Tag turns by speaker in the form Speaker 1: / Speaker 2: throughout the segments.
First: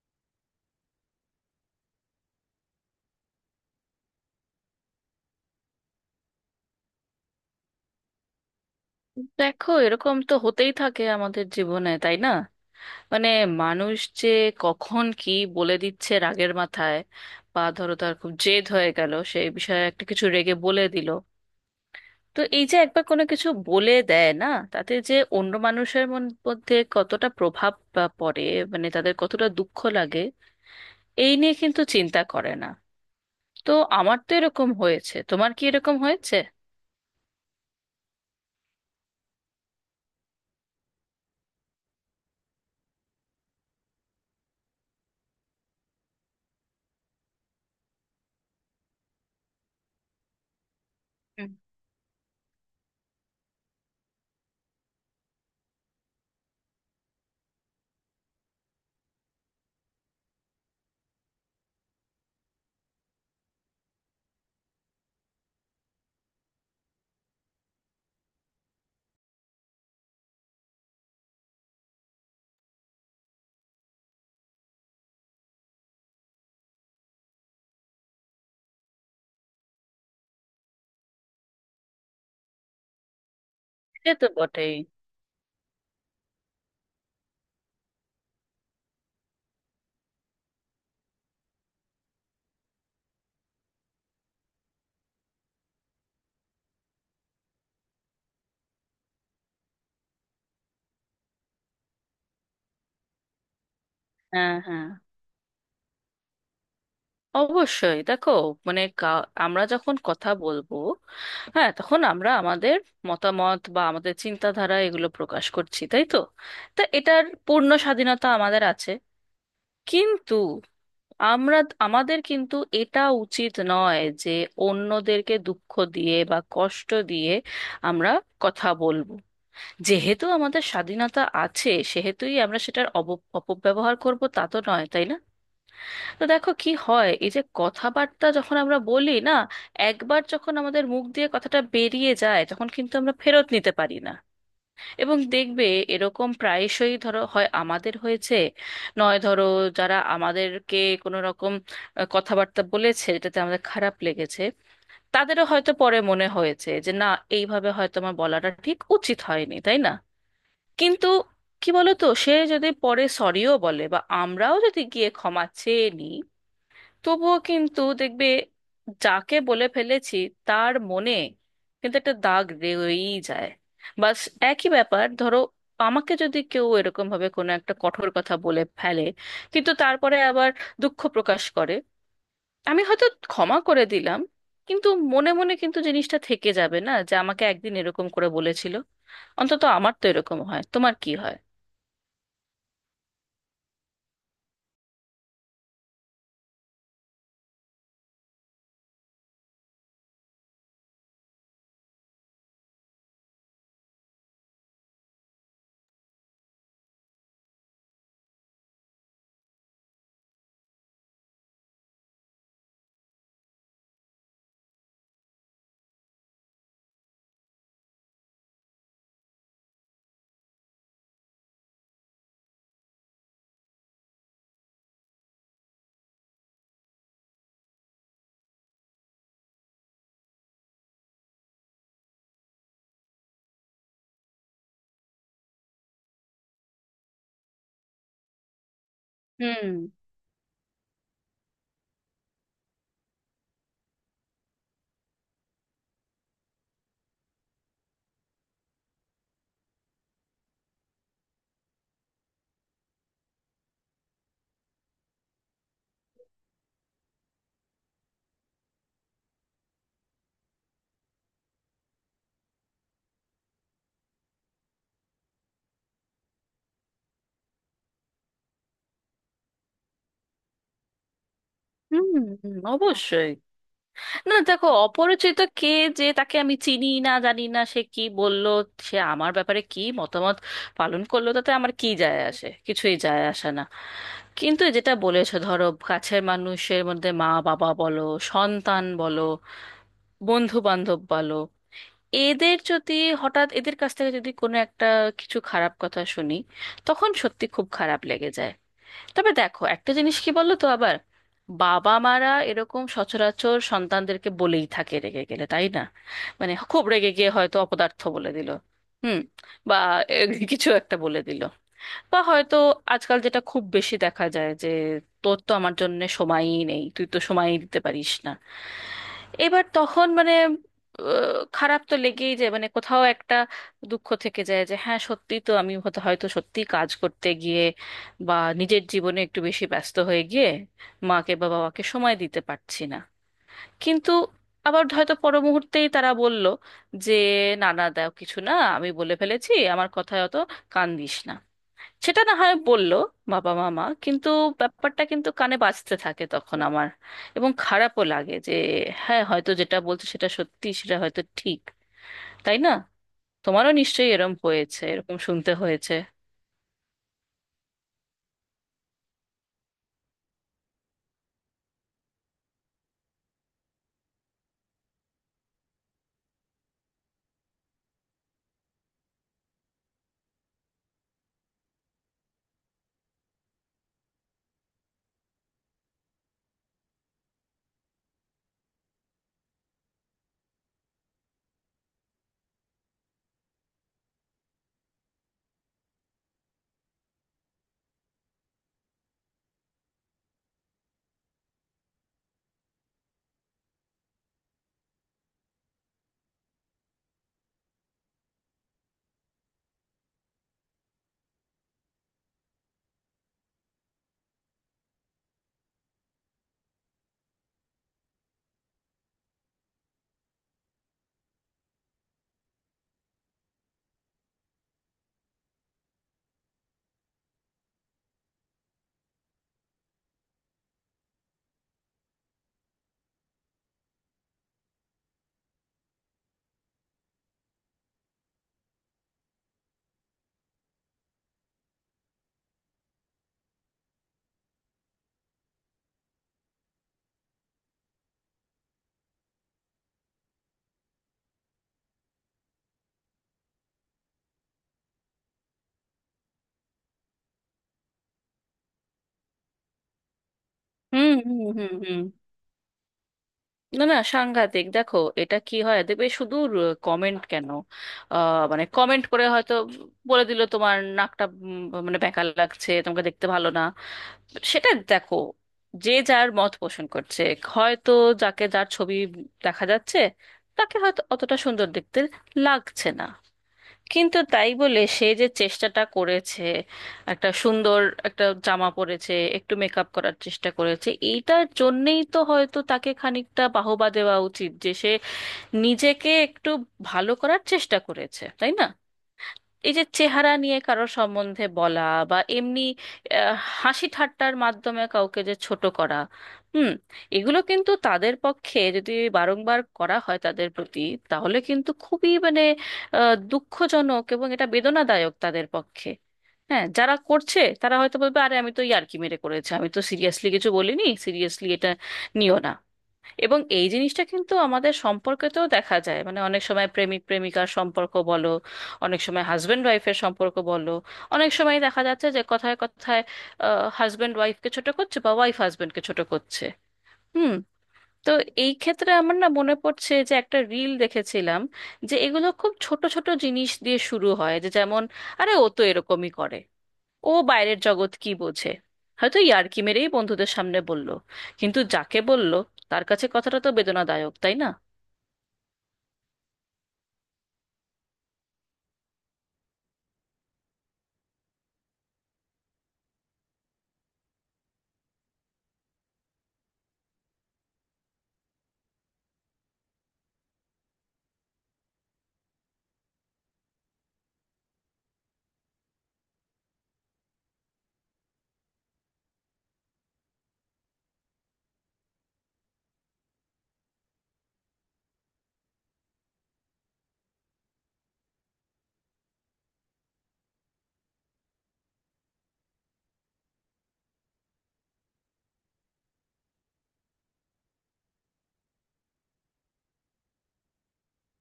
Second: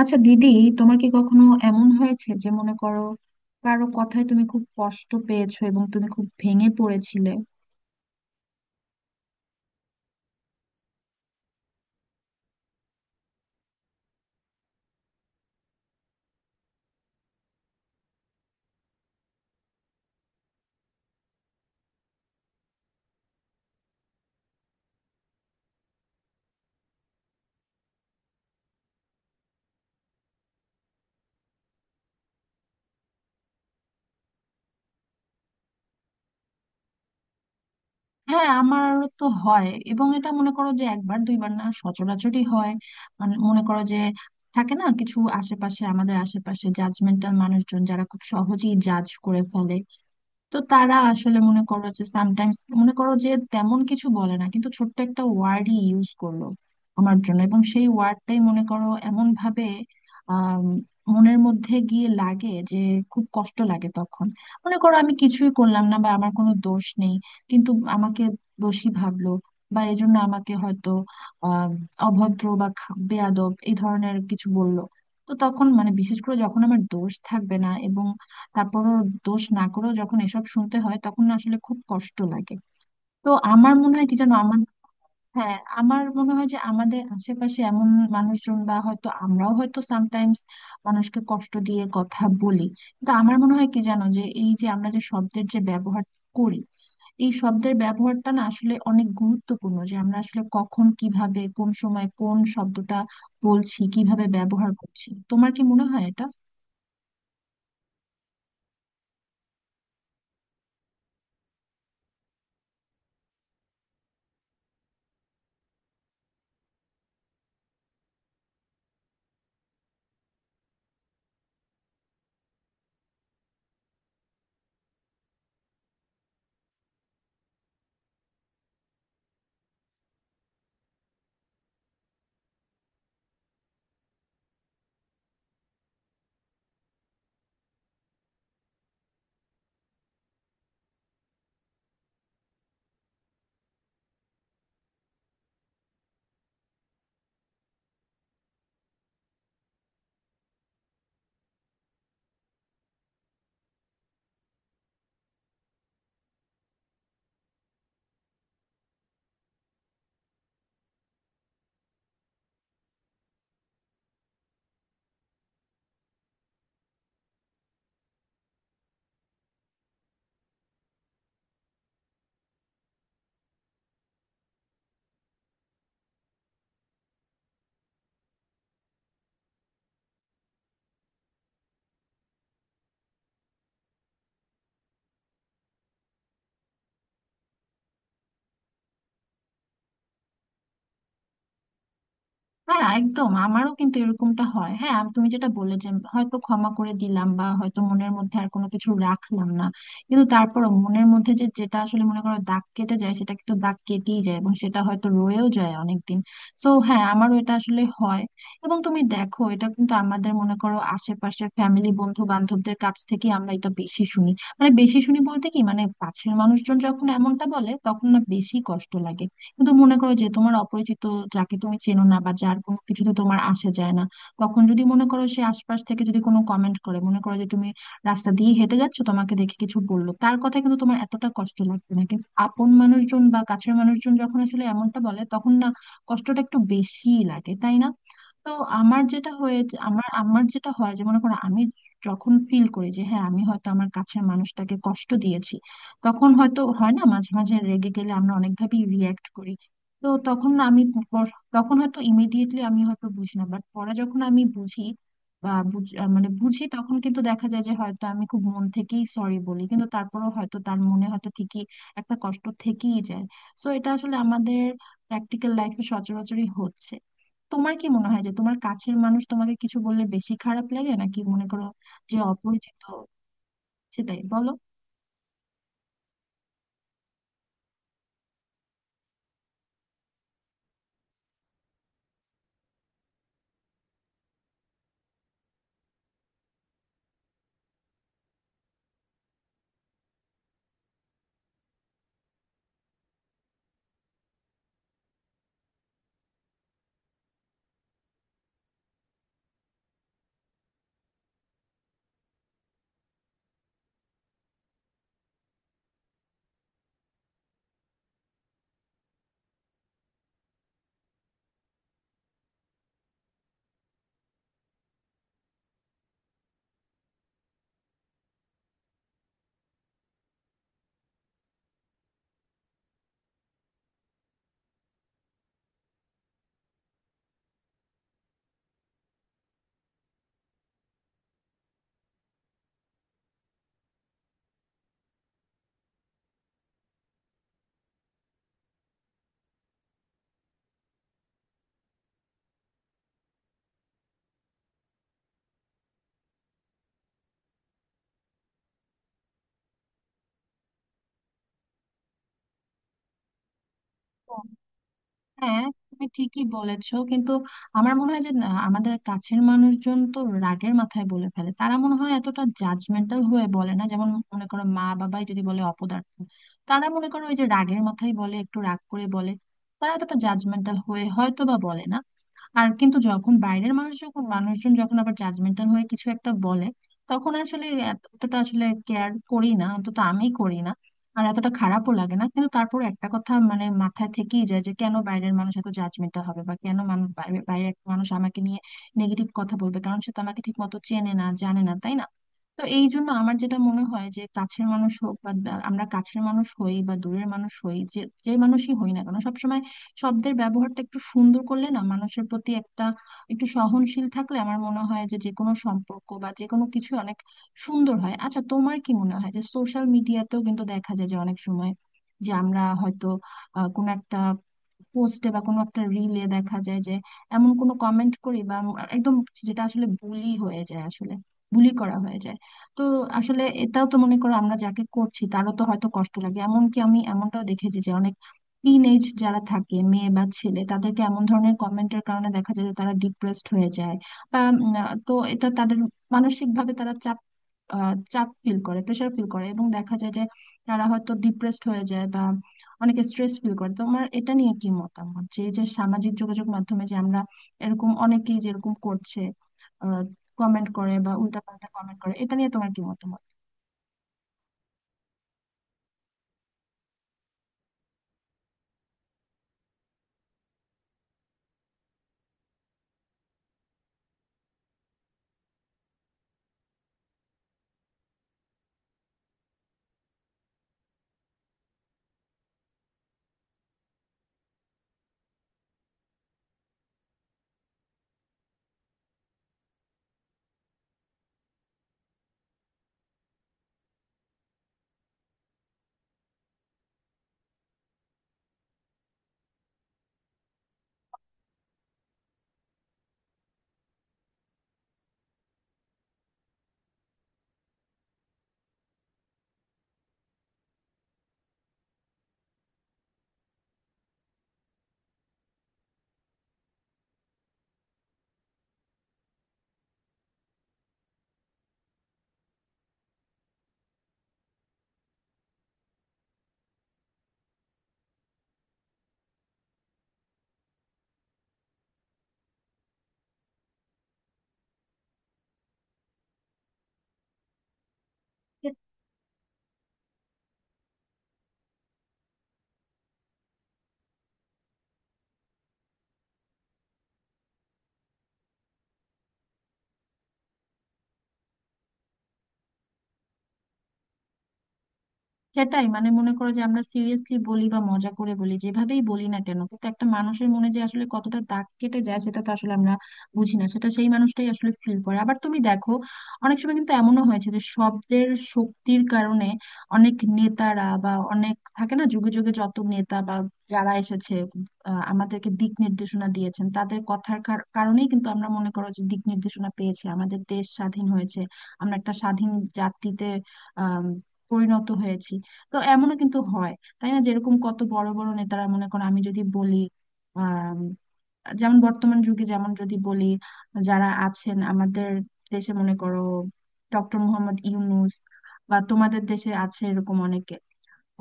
Speaker 1: আচ্ছা দিদি, তোমার কি কখনো এমন হয়েছে যে মনে করো কারো কথায় তুমি খুব কষ্ট পেয়েছো এবং তুমি খুব ভেঙে পড়েছিলে?
Speaker 2: দেখো, এরকম তো হতেই থাকে আমাদের জীবনে, তাই না? মানে মানুষ যে কখন কি বলে দিচ্ছে রাগের মাথায়, বা ধরো তার খুব জেদ হয়ে গেল সেই বিষয়ে, একটা কিছু রেগে বলে দিল। তো এই যে একবার কোনো কিছু বলে দেয় না, তাতে যে অন্য মানুষের মধ্যে কতটা প্রভাব বা পড়ে, মানে তাদের কতটা দুঃখ লাগে, এই নিয়ে কিন্তু চিন্তা করে না। তো আমার তো এরকম হয়েছে, তোমার কি এরকম হয়েছে?
Speaker 1: হ্যাঁ আমার তো হয়, এবং এটা মনে করো যে একবার দুইবার না, সচরাচরই হয়। মানে মনে করো যে থাকে না কিছু আশেপাশে, আমাদের আশেপাশে জাজমেন্টাল মানুষজন যারা খুব সহজেই জাজ করে ফেলে। তো তারা আসলে
Speaker 2: হুম।
Speaker 1: মনে করো যে সামটাইমস মনে করো যে তেমন কিছু বলে না, কিন্তু ছোট্ট একটা ওয়ার্ডই ইউজ করলো আমার জন্য, এবং সেই ওয়ার্ডটাই মনে করো এমন ভাবে আম, মনের মধ্যে গিয়ে লাগে যে খুব কষ্ট লাগে তখন। মনে করো আমি কিছুই করলাম না বা আমার কোনো দোষ নেই, কিন্তু আমাকে দোষী ভাবলো, বা এজন্য আমাকে হয়তো আহ অভদ্র বা বেয়াদব এই ধরনের কিছু বললো। তো তখন মানে বিশেষ করে যখন আমার দোষ থাকবে না, এবং তারপরও দোষ না করেও যখন এসব শুনতে হয়, তখন না আসলে খুব কষ্ট লাগে। তো আমার মনে হয়
Speaker 2: সে
Speaker 1: কি
Speaker 2: তো
Speaker 1: জানো আমার,
Speaker 2: বটেই।
Speaker 1: হ্যাঁ আমার মনে হয় যে আমাদের আশেপাশে এমন মানুষজন, বা হয়তো আমরাও হয়তো সামটাইমস মানুষকে কষ্ট দিয়ে কথা বলি। কিন্তু আমার মনে হয় কি জানো, যে এই যে আমরা যে শব্দের যে ব্যবহার করি, এই শব্দের ব্যবহারটা না আসলে অনেক গুরুত্বপূর্ণ, যে আমরা আসলে কখন কিভাবে কোন সময় কোন শব্দটা বলছি, কিভাবে
Speaker 2: হ্যাঁ,
Speaker 1: ব্যবহার
Speaker 2: হ্যাঁ,
Speaker 1: করছি। তোমার কি মনে হয় এটা?
Speaker 2: অবশ্যই। দেখো, মানে কা- আমরা যখন কথা বলবো, হ্যাঁ, তখন আমরা আমাদের মতামত বা আমাদের চিন্তাধারা এগুলো প্রকাশ করছি, তাই তো? তা এটার পূর্ণ স্বাধীনতা আমাদের আছে। কিন্তু আমরা আমাদের কিন্তু এটা উচিত নয় যে অন্যদেরকে দুঃখ দিয়ে বা কষ্ট দিয়ে আমরা কথা বলবো। যেহেতু আমাদের স্বাধীনতা আছে, সেহেতুই আমরা সেটার অপব্যবহার করব, তা তো নয়, তাই না? তো দেখো কি হয়, এই যে কথাবার্তা যখন আমরা বলি না, একবার যখন আমাদের মুখ দিয়ে কথাটা বেরিয়ে যায়, তখন কিন্তু আমরা ফেরত নিতে পারি না। এবং দেখবে এরকম প্রায়শই ধরো হয়, আমাদের হয়েছে, নয় ধরো, যারা আমাদেরকে কোনো রকম কথাবার্তা বলেছে যেটাতে আমাদের খারাপ লেগেছে, তাদেরও হয়তো পরে মনে হয়েছে যে না, এইভাবে হয়তো আমার বলাটা ঠিক উচিত হয়নি, তাই না? কিন্তু কি বলতো, সে যদি পরে সরিও বলে বা আমরাও যদি গিয়ে ক্ষমা চেয়ে নিই, তবুও কিন্তু দেখবে, যাকে বলে ফেলেছি, তার মনে কিন্তু একটা দাগ রয়েই যায়। বাস, একই ব্যাপার ধরো, আমাকে যদি কেউ এরকম ভাবে কোনো একটা কঠোর কথা বলে ফেলে, কিন্তু তারপরে আবার দুঃখ প্রকাশ করে, আমি হয়তো ক্ষমা করে দিলাম, কিন্তু মনে মনে কিন্তু জিনিসটা থেকে যাবে, না, যে আমাকে একদিন এরকম করে বলেছিল। অন্তত আমার তো এরকম হয়, তোমার কি হয়?
Speaker 1: হ্যাঁ একদম, আমারও কিন্তু এরকমটা হয়। হ্যাঁ তুমি যেটা বললে যে হয়তো ক্ষমা করে দিলাম বা হয়তো মনের মধ্যে আর কোনো কিছু রাখলাম না, কিন্তু তারপরও মনের মধ্যে যে যেটা আসলে মনে করো দাগ কেটে যায়, সেটা কিন্তু দাগ কেটেই যায়, এবং সেটা হয়তো রয়েও যায় অনেকদিন। সো হ্যাঁ, আমারও এটা আসলে হয়। এবং তুমি দেখো এটা কিন্তু আমাদের মনে করো আশেপাশের ফ্যামিলি বন্ধু বান্ধবদের কাছ থেকে আমরা এটা বেশি শুনি। মানে বেশি শুনি বলতে কি, মানে কাছের মানুষজন যখন এমনটা বলে তখন না বেশি কষ্ট লাগে। কিন্তু মনে করো যে তোমার অপরিচিত, যাকে তুমি চেনো না বা যার কোনো কিছুতে তোমার আসা যায় না, তখন যদি মনে করো সে আশপাশ থেকে যদি কোনো কমেন্ট করে, মনে করো যে তুমি রাস্তা দিয়ে হেঁটে যাচ্ছো, তোমাকে দেখে কিছু বললো, তার কথা কিন্তু তোমার এতটা কষ্ট লাগবে না। কিন্তু আপন মানুষজন বা কাছের মানুষজন যখন আসলে এমনটা বলে তখন না কষ্টটা একটু বেশিই লাগে, তাই না? তো আমার যেটা হয়েছে,
Speaker 2: হুম
Speaker 1: আমার আমার যেটা হয় যে মনে করো আমি যখন ফিল করি যে হ্যাঁ আমি হয়তো আমার কাছের মানুষটাকে কষ্ট দিয়েছি, তখন হয়তো হয় না মাঝে মাঝে রেগে গেলে আমরা অনেকভাবেই রিয়্যাক্ট করি। তো তখন না আমি তখন হয়তো ইমিডিয়েটলি আমি হয়তো বুঝি না, বাট পরে যখন আমি বুঝি বা মানে বুঝি, তখন কিন্তু দেখা যায় যে হয়তো আমি খুব মন থেকেই সরি বলি, কিন্তু তারপরেও হয়তো তার মনে হয়তো ঠিকই একটা কষ্ট থেকেই যায়। সো এটা আসলে আমাদের প্র্যাকটিক্যাল লাইফে সচরাচরই হচ্ছে। তোমার কি মনে হয় যে তোমার কাছের মানুষ তোমাকে কিছু বললে বেশি খারাপ লাগে, নাকি মনে করো
Speaker 2: হুম
Speaker 1: যে
Speaker 2: হুম,
Speaker 1: অপরিচিত?
Speaker 2: অবশ্যই।
Speaker 1: সেটাই
Speaker 2: না,
Speaker 1: বলো।
Speaker 2: দেখো, অপরিচিত কে, যে তাকে আমি চিনি না জানি না, সে কি বলল, সে আমার ব্যাপারে কি মতামত পালন করলো, তাতে আমার কি যায় আসে? কিছুই যায় আসে না। কিন্তু যেটা বলেছো ধরো কাছের মানুষের মধ্যে, মা বাবা বলো, সন্তান বলো, বন্ধু বান্ধব বলো, এদের যদি হঠাৎ এদের কাছ থেকে যদি কোনো একটা কিছু খারাপ কথা শুনি, তখন সত্যি খুব খারাপ লেগে যায়। তবে দেখো একটা জিনিস কি বলো তো, আবার বাবা মারা এরকম সচরাচর সন্তানদেরকে বলেই থাকে রেগে গেলে, তাই না? খুব রেগে গিয়ে হয়তো অপদার্থ বলে দিল। হুম। বা এ, কিছু একটা বলে দিল, বা হয়তো আজকাল যেটা খুব বেশি দেখা যায় যে তোর তো আমার জন্য সময়ই নেই, তুই তো সময়ই দিতে পারিস না। এবার তখন খারাপ তো লেগেই যায়, মানে কোথাও একটা দুঃখ থেকে যায় যে হ্যাঁ, সত্যি তো, আমি হয়তো হয়তো সত্যি কাজ করতে গিয়ে বা নিজের জীবনে একটু বেশি ব্যস্ত হয়ে গিয়ে মাকে বা বাবাকে সময় দিতে পারছি না। কিন্তু আবার হয়তো পর মুহূর্তেই তারা বলল যে না না, দাও কিছু না, আমি বলে ফেলেছি, আমার কথায় অত কান দিস না। সেটা না হয় বললো বাবা মামা, কিন্তু ব্যাপারটা কিন্তু কানে বাজতে থাকে তখন আমার। এবং খারাপও লাগে যে হ্যাঁ, হয়তো যেটা বলছে সেটা সত্যি, সেটা হয়তো ঠিক, তাই না? তোমারও নিশ্চয়ই এরম হয়েছে, এরকম শুনতে
Speaker 1: হ্যাঁ
Speaker 2: হয়েছে।
Speaker 1: তুমি ঠিকই বলেছো, কিন্তু আমার মনে হয় যে না, আমাদের কাছের মানুষজন তো রাগের মাথায় বলে ফেলে, তারা মনে হয় এতটা জাজমেন্টাল হয়ে বলে না। যেমন মনে করো মা বাবাই যদি বলে অপদার্থ, তারা মনে করো ওই যে রাগের মাথায় বলে, একটু রাগ করে বলে, তারা এতটা জাজমেন্টাল হয়ে হয়তো বা বলে না। আর কিন্তু যখন বাইরের মানুষ, যখন মানুষজন যখন আবার জাজমেন্টাল হয়ে কিছু একটা বলে, তখন আসলে এতটা আসলে কেয়ার করি না, অন্তত আমি করি না। আর এতটা খারাপও লাগে না, কিন্তু তারপর একটা কথা মানে মাথায় থেকেই যায় যে কেন বাইরের মানুষ এত জাজমেন্টাল হবে, বা কেন মানুষ বাইরে বাইরে একটা মানুষ আমাকে নিয়ে নেগেটিভ কথা বলবে? কারণ সে তো আমাকে ঠিক মতো চেনে না জানে না, তাই না? তো এই জন্য আমার যেটা মনে হয় যে কাছের মানুষ হোক বা আমরা কাছের মানুষ হই বা দূরের মানুষ হই, যে যে মানুষই হই না কেন, সবসময় শব্দের ব্যবহারটা একটু সুন্দর করলে না, মানুষের প্রতি একটা একটু সহনশীল থাকলে, আমার মনে হয় যে যে কোনো সম্পর্ক বা যে কোনো কিছু অনেক সুন্দর হয়। আচ্ছা তোমার কি মনে হয় যে সোশ্যাল মিডিয়াতেও কিন্তু দেখা যায় যে অনেক সময় যে আমরা হয়তো কোনো একটা পোস্টে বা কোনো একটা রিলে দেখা যায় যে এমন কোনো কমেন্ট করি বা একদম যেটা আসলে বুলি হয়ে যায় আসলে, বুলি করা হয়ে যায়। তো আসলে এটাও তো মনে করো আমরা যাকে করছি তারও তো হয়তো কষ্ট লাগে। এমনকি আমি এমনটাও দেখেছি যে অনেক টিন এজ যারা থাকে, মেয়ে বা ছেলে, তাদেরকে এমন ধরনের কমেন্টের কারণে দেখা যায় যে তারা ডিপ্রেসড হয়ে যায় বা তো এটা তাদের মানসিক ভাবে তারা চাপ, চাপ ফিল করে, প্রেশার ফিল করে, এবং দেখা যায় যে তারা হয়তো ডিপ্রেসড হয়ে যায় বা অনেকে স্ট্রেস ফিল করে। তোমার এটা নিয়ে কি মতামত যে এই যে সামাজিক যোগাযোগ মাধ্যমে যে আমরা এরকম অনেকেই যেরকম করছে আহ কমেন্ট করে
Speaker 2: হুম
Speaker 1: বা
Speaker 2: হুম
Speaker 1: উল্টাপাল্টা
Speaker 2: হুম
Speaker 1: কমেন্ট
Speaker 2: হুম
Speaker 1: করে, এটা নিয়ে তোমার কি মতামত?
Speaker 2: না না, সাংঘাতিক। দেখো, এটা কি হয়, দেখবে শুধু কমেন্ট কেন, আহ, মানে কমেন্ট করে হয়তো বলে দিল তোমার নাকটা মানে বেঁকা লাগছে, তোমাকে দেখতে ভালো না। সেটা দেখো, যে যার মত পোষণ করছে। হয়তো যাকে, যার ছবি দেখা যাচ্ছে, তাকে হয়তো অতটা সুন্দর দেখতে লাগছে না, কিন্তু তাই বলে সে যে চেষ্টাটা করেছে, একটা সুন্দর একটা জামা পরেছে, একটু মেকআপ করার চেষ্টা করেছে, এইটার জন্যেই তো হয়তো তাকে খানিকটা বাহবা দেওয়া উচিত যে সে নিজেকে একটু ভালো করার চেষ্টা করেছে, তাই না? এই যে চেহারা নিয়ে কারো সম্বন্ধে বলা বা এমনি আহ, হাসি ঠাট্টার মাধ্যমে কাউকে যে ছোট করা। হুম। এগুলো কিন্তু তাদের পক্ষে যদি বারংবার করা হয় তাদের প্রতি, তাহলে কিন্তু খুবই দুঃখজনক এবং এটা বেদনাদায়ক তাদের পক্ষে। হ্যাঁ, যারা করছে তারা হয়তো বলবে আরে আমি তো ইয়ার্কি মেরে করেছি, আমি তো সিরিয়াসলি কিছু বলিনি, সিরিয়াসলি এটা নিও না। এবং এই জিনিসটা কিন্তু আমাদের সম্পর্কেতেও দেখা যায়, মানে অনেক সময় প্রেমিক প্রেমিকার সম্পর্ক বলো, অনেক সময় হাজবেন্ড ওয়াইফের সম্পর্ক বলো, অনেক সময় দেখা যাচ্ছে যে কথায় কথায় হাজবেন্ড ওয়াইফকে ছোট করছে বা ওয়াইফ হাজবেন্ডকে ছোট করছে। হুম। তো এই ক্ষেত্রে আমার না মনে পড়ছে যে একটা রিল দেখেছিলাম যে এগুলো খুব ছোট ছোট জিনিস দিয়ে শুরু হয়, যে যেমন আরে ও তো এরকমই করে, ও বাইরের জগৎ কি বোঝে, হয়তো ইয়ার্কি মেরেই বন্ধুদের সামনে বলল, কিন্তু যাকে বলল, তার কাছে কথাটা তো বেদনাদায়ক, তাই না?
Speaker 1: সেটাই, মানে মনে করো যে আমরা সিরিয়াসলি বলি বা মজা করে বলি, যেভাবেই বলি না কেন, কিন্তু একটা মানুষের মনে যে আসলে কতটা দাগ কেটে যায় সেটা তো আসলে আমরা বুঝি না, সেটা সেই মানুষটাই আসলে ফিল করে। আবার তুমি দেখো অনেক সময় কিন্তু এমনও হয়েছে যে শব্দের শক্তির কারণে অনেক নেতারা বা অনেক থাকে না যুগে যুগে যত নেতা বা যারা এসেছে আমাদেরকে দিক নির্দেশনা দিয়েছেন, তাদের কথার কারণেই কিন্তু আমরা মনে করো যে দিক নির্দেশনা পেয়েছে, আমাদের দেশ স্বাধীন হয়েছে, আমরা একটা স্বাধীন জাতিতে আহ পরিণত হয়েছি। তো এমনও কিন্তু হয়, তাই না? যেরকম কত বড় বড় নেতারা, মনে করো আমি যদি বলি আহ যেমন বর্তমান যুগে যেমন যদি বলি, যারা আছেন আমাদের দেশে মনে করো ডক্টর মোহাম্মদ ইউনূস, বা তোমাদের দেশে আছে এরকম অনেকে।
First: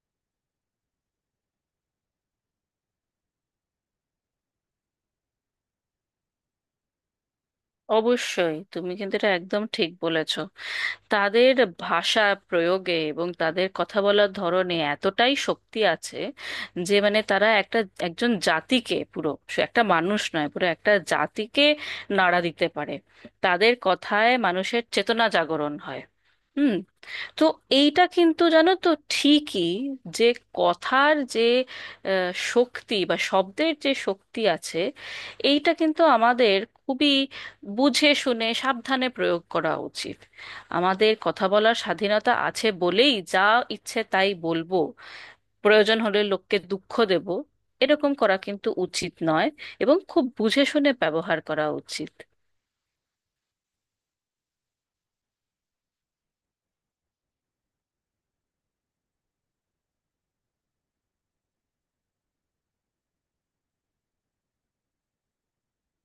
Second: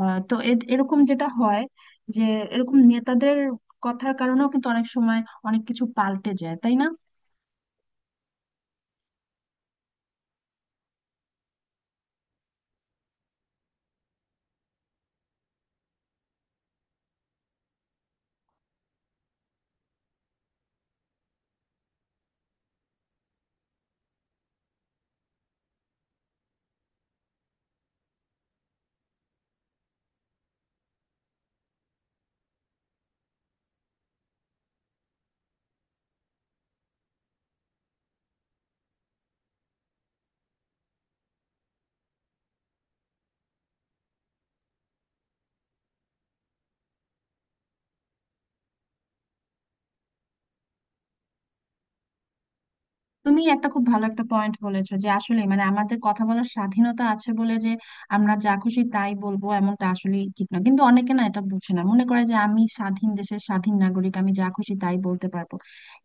Speaker 1: তো এরকম যেটা হয় যে এরকম নেতাদের কথার কারণেও কিন্তু অনেক সময় অনেক কিছু পাল্টে যায়, তাই না?
Speaker 2: অবশ্যই, তুমি কিন্তু এটা একদম ঠিক বলেছ। তাদের ভাষা প্রয়োগে এবং তাদের কথা বলার ধরনে এতটাই শক্তি আছে যে, মানে তারা একটা, একজন জাতিকে পুরো, সে একটা মানুষ নয়, পুরো একটা জাতিকে নাড়া দিতে পারে। তাদের কথায় মানুষের চেতনা জাগরণ হয়। হুম। তো এইটা কিন্তু জানো তো, ঠিকই, যে কথার যে শক্তি বা শব্দের যে শক্তি আছে, এইটা কিন্তু আমাদের খুবই বুঝে শুনে সাবধানে প্রয়োগ করা উচিত। আমাদের কথা বলার স্বাধীনতা আছে বলেই যা ইচ্ছে তাই বলবো, প্রয়োজন হলে লোককে দুঃখ দেব, এরকম করা কিন্তু উচিত নয়। এবং খুব বুঝে শুনে ব্যবহার করা উচিত।
Speaker 1: তুমি একটা খুব ভালো একটা পয়েন্ট বলেছো, যে আসলে মানে আমাদের কথা বলার স্বাধীনতা আছে বলে যে আমরা যা খুশি তাই বলবো, এমনটা আসলে ঠিক না। কিন্তু অনেকে না এটা বুঝে না, মনে করে যে আমি স্বাধীন দেশের স্বাধীন নাগরিক আমি যা খুশি তাই বলতে পারবো।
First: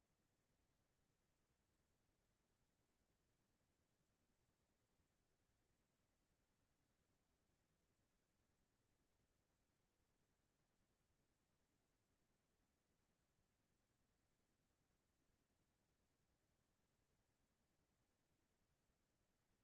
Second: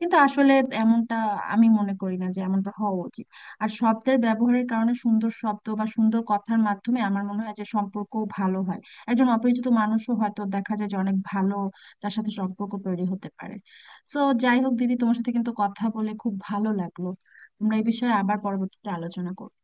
Speaker 1: কিন্তু আসলে এমনটা, আমি মনে করি না যে এমনটা হওয়া উচিত। আর শব্দের ব্যবহারের কারণে, সুন্দর শব্দ বা সুন্দর কথার মাধ্যমে আমার মনে হয় যে সম্পর্ক ভালো হয়। একজন অপরিচিত মানুষও হয়তো দেখা যায় যে অনেক ভালো, তার সাথে সম্পর্ক তৈরি হতে পারে। সো যাই হোক দিদি, তোমার সাথে কিন্তু কথা বলে খুব ভালো লাগলো। আমরা এই বিষয়ে আবার পরবর্তীতে আলোচনা করবো।